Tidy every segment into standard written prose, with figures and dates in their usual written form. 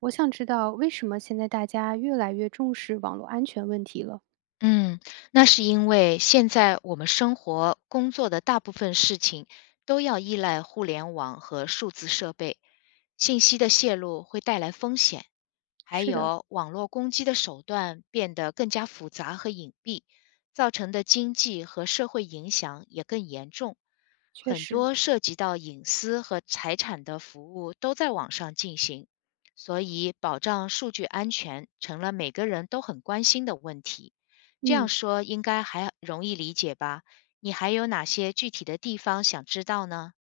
我想知道为什么现在大家越来越重视网络安全问题了？嗯，那是因为现在我们生活、工作的大部分事情都要依赖互联网和数字设备，信息的泄露会带来风险，还是的，有网络攻击的手段变得更加复杂和隐蔽，造成的经济和社会影响也更严重。确很实，多涉及到隐私和财产的服务都在网上进行，所以保障数据安全成了每个人都很关心的问题。这样嗯说应该还容易理解吧？你还有哪些具体的地方想知道呢？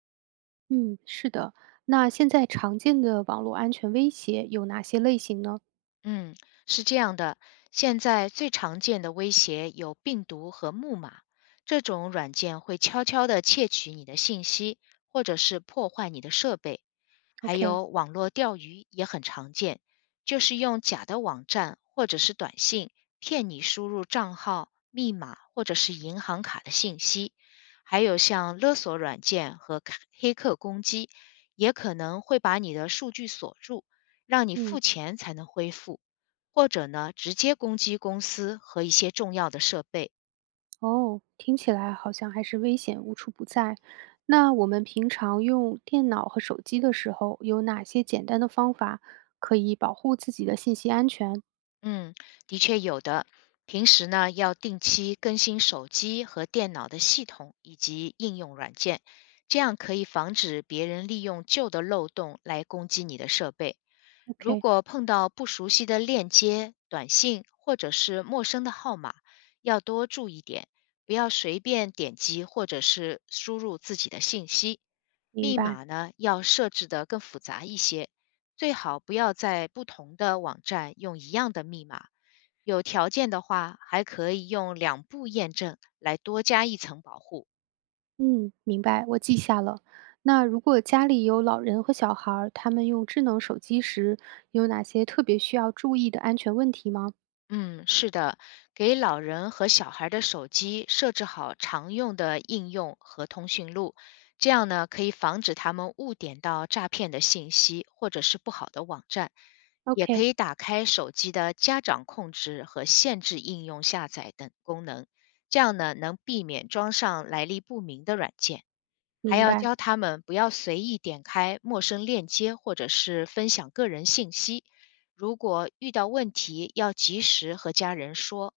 嗯，是的。那现在常见的网络安全威胁有哪些类型呢嗯，是这样的，现在最常见的威胁有病毒和木马，这种软件会悄悄地窃取你的信息，或者是破坏你的设备。还？OK，有网络钓鱼也很常见，就是用假的网站或者是短信骗你输入账号、密码或者是银行卡的信息。还有像勒索软件和卡黑客攻击，也可能会把你的数据锁住，让你付嗯，钱才能恢复，或者呢直接攻击公司和一些重要的设备。哦，听起来好像还是危险无处不在。那我们平常用电脑和手机的时候，有哪些简单的方法可以保护自己的信息安全嗯，的确有的。平时呢，要定期更新手机和电脑的系统以及应用软件，这样可以防止别人利用旧的漏洞来攻击你的设备。如？OK，果碰到不熟悉的链接、短信或者是陌生的号码，要多注意点，不要随便点击或者是输入自己的信息。明密白。码呢，要设置的更复杂一些，最好不要在不同的网站用一样的密码。有条件的话，还可以用2步验证来多加一层保护。嗯，明白，我记下了。那如果家里有老人和小孩儿，他们用智能手机时，有哪些特别需要注意的安全问题吗嗯，是的，给老人和小孩的手机设置好常用的应用和通讯录，这样呢可以防止他们误点到诈骗的信息或者是不好的网站。也可？OK，以打开手机的家长控制和限制应用下载等功能，这样呢能避免装上来历不明的软件。还明要白。教他们不要随意点开陌生链接或者是分享个人信息。如果遇到问题，要及时和家人说，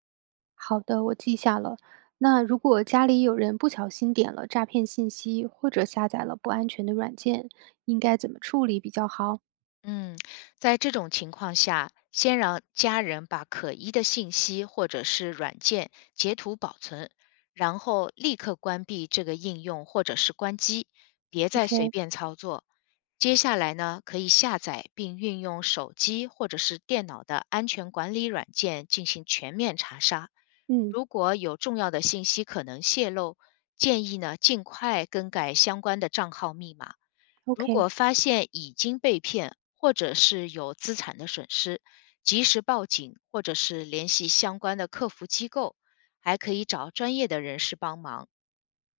好的，我记下了。那如果家里有人不小心点了诈骗信息，或者下载了不安全的软件，应该怎么处理比较好嗯，在这种情况下，先让家人把可疑的信息或者是软件截图保存，然后立刻关闭这个应用或者是关机，别再随？OK，便操作。接下来呢，可以下载并运用手机或者是电脑的安全管理软件进行全面查杀。嗯如果有重要的信息可能泄露，建议呢尽快更改相关的账号密码。如，OK。果发现已经被骗，或者是有资产的损失，及时报警或者是联系相关的客服机构，还可以找专业的人士帮忙。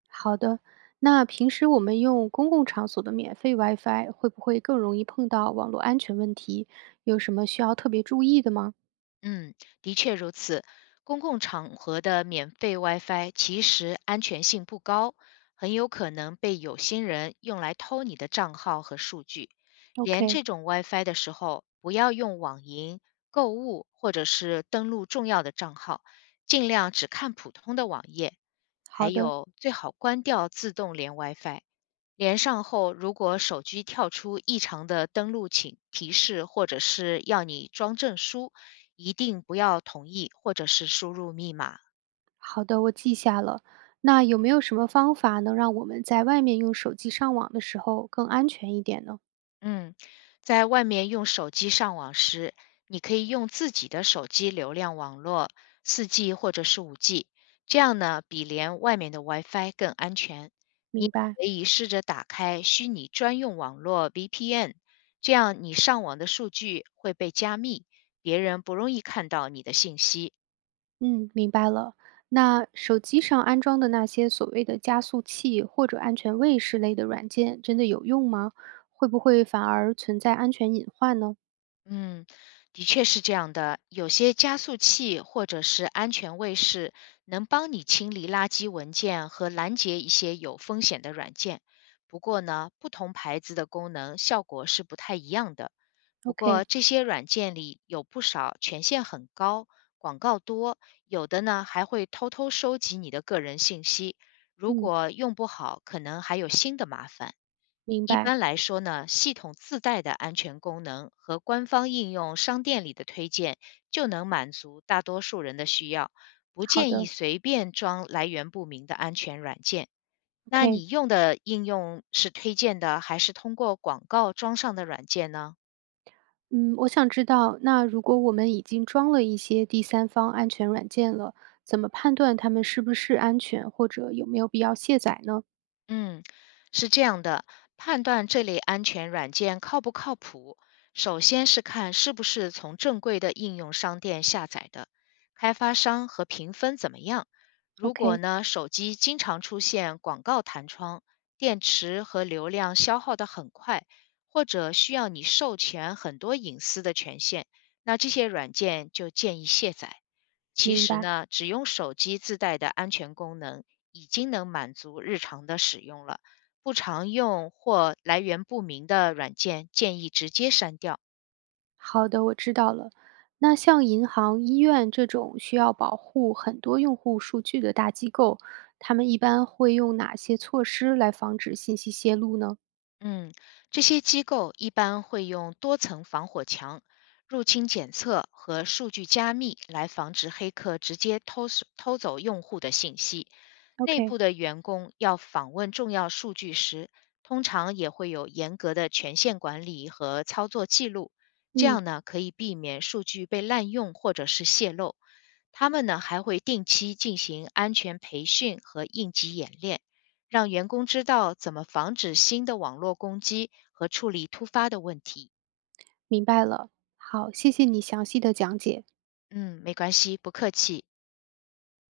好的，那平时我们用公共场所的免费 WiFi 会不会更容易碰到网络安全问题？有什么需要特别注意的吗嗯，的确如此。公共场合的免费 WiFi 其实安全性不高，很有可能被有心人用来偷你的账号和数据。连？OK，这种 WiFi 的时候，不要用网银、购物或者是登录重要的账号，尽量只看普通的网页。还好的，有，最好关掉自动连 WiFi，连上后，如果手机跳出异常的登录请提示，或者是要你装证书，一定不要同意或者是输入密码。好的，我记下了。那有没有什么方法能让我们在外面用手机上网的时候更安全一点呢？嗯，在外面用手机上网时，你可以用自己的手机流量网络4G 或者是5G 这样呢比连外面的 WiFi 更安全。你也明白，可以试着打开虚拟专用网络 VPN，这样你上网的数据会被加密，别人不容易看到你的信息。嗯，明白了。那手机上安装的那些所谓的加速器或者安全卫士类的软件，真的有用吗？会不会反而存在安全隐患呢嗯，的确是这样的。有些加速器或者是安全卫士能帮你清理垃圾文件和拦截一些有风险的软件。不过呢，不同牌子的功能效果是不太一样的。不过？OK，这些软件里有不少权限很高、广告多，有的呢还会偷偷收集你的个人信息。如嗯。果用不好，可能还有新的麻烦。明一白，般来说呢，系统自带的安全功能和官方应用商店里的推荐就能满足大多数人的需要，不好建议的随便装来源不明的安全软件。那，OK。你用的应用是推荐的，还是通过广告装上的软件呢？嗯，我想知道，那如果我们已经装了一些第三方安全软件了，怎么判断它们是不是安全，或者有没有必要卸载呢嗯，是这样的，判断这类安全软件靠不靠谱，首先是看是不是从正规的应用商店下载的，开发商和评分怎么样。如果？OK，呢，手机经常出现广告弹窗，电池和流量消耗的很快，或者需要你授权很多隐私的权限，那这些软件就建议卸载。其明实白。呢，只用手机自带的安全功能。已经能满足日常的使用了。不常用或来源不明的软件，建议直接删掉。好的，我知道了。那像银行、医院这种需要保护很多用户数据的大机构，他们一般会用哪些措施来防止信息泄露呢嗯，这些机构一般会用多层防火墙、入侵检测和数据加密来防止黑客直接偷索偷走用户的信息。内？OK，部的员工要访问重要数据时，通常也会有严格的权限管理和操作记录，这嗯，样呢可以避免数据被滥用或者是泄露。他们呢还会定期进行安全培训和应急演练，让员工知道怎么防止新的网络攻击和处理突发的问题。明白了。好，谢谢你详细的讲解。嗯，没关系，不客气。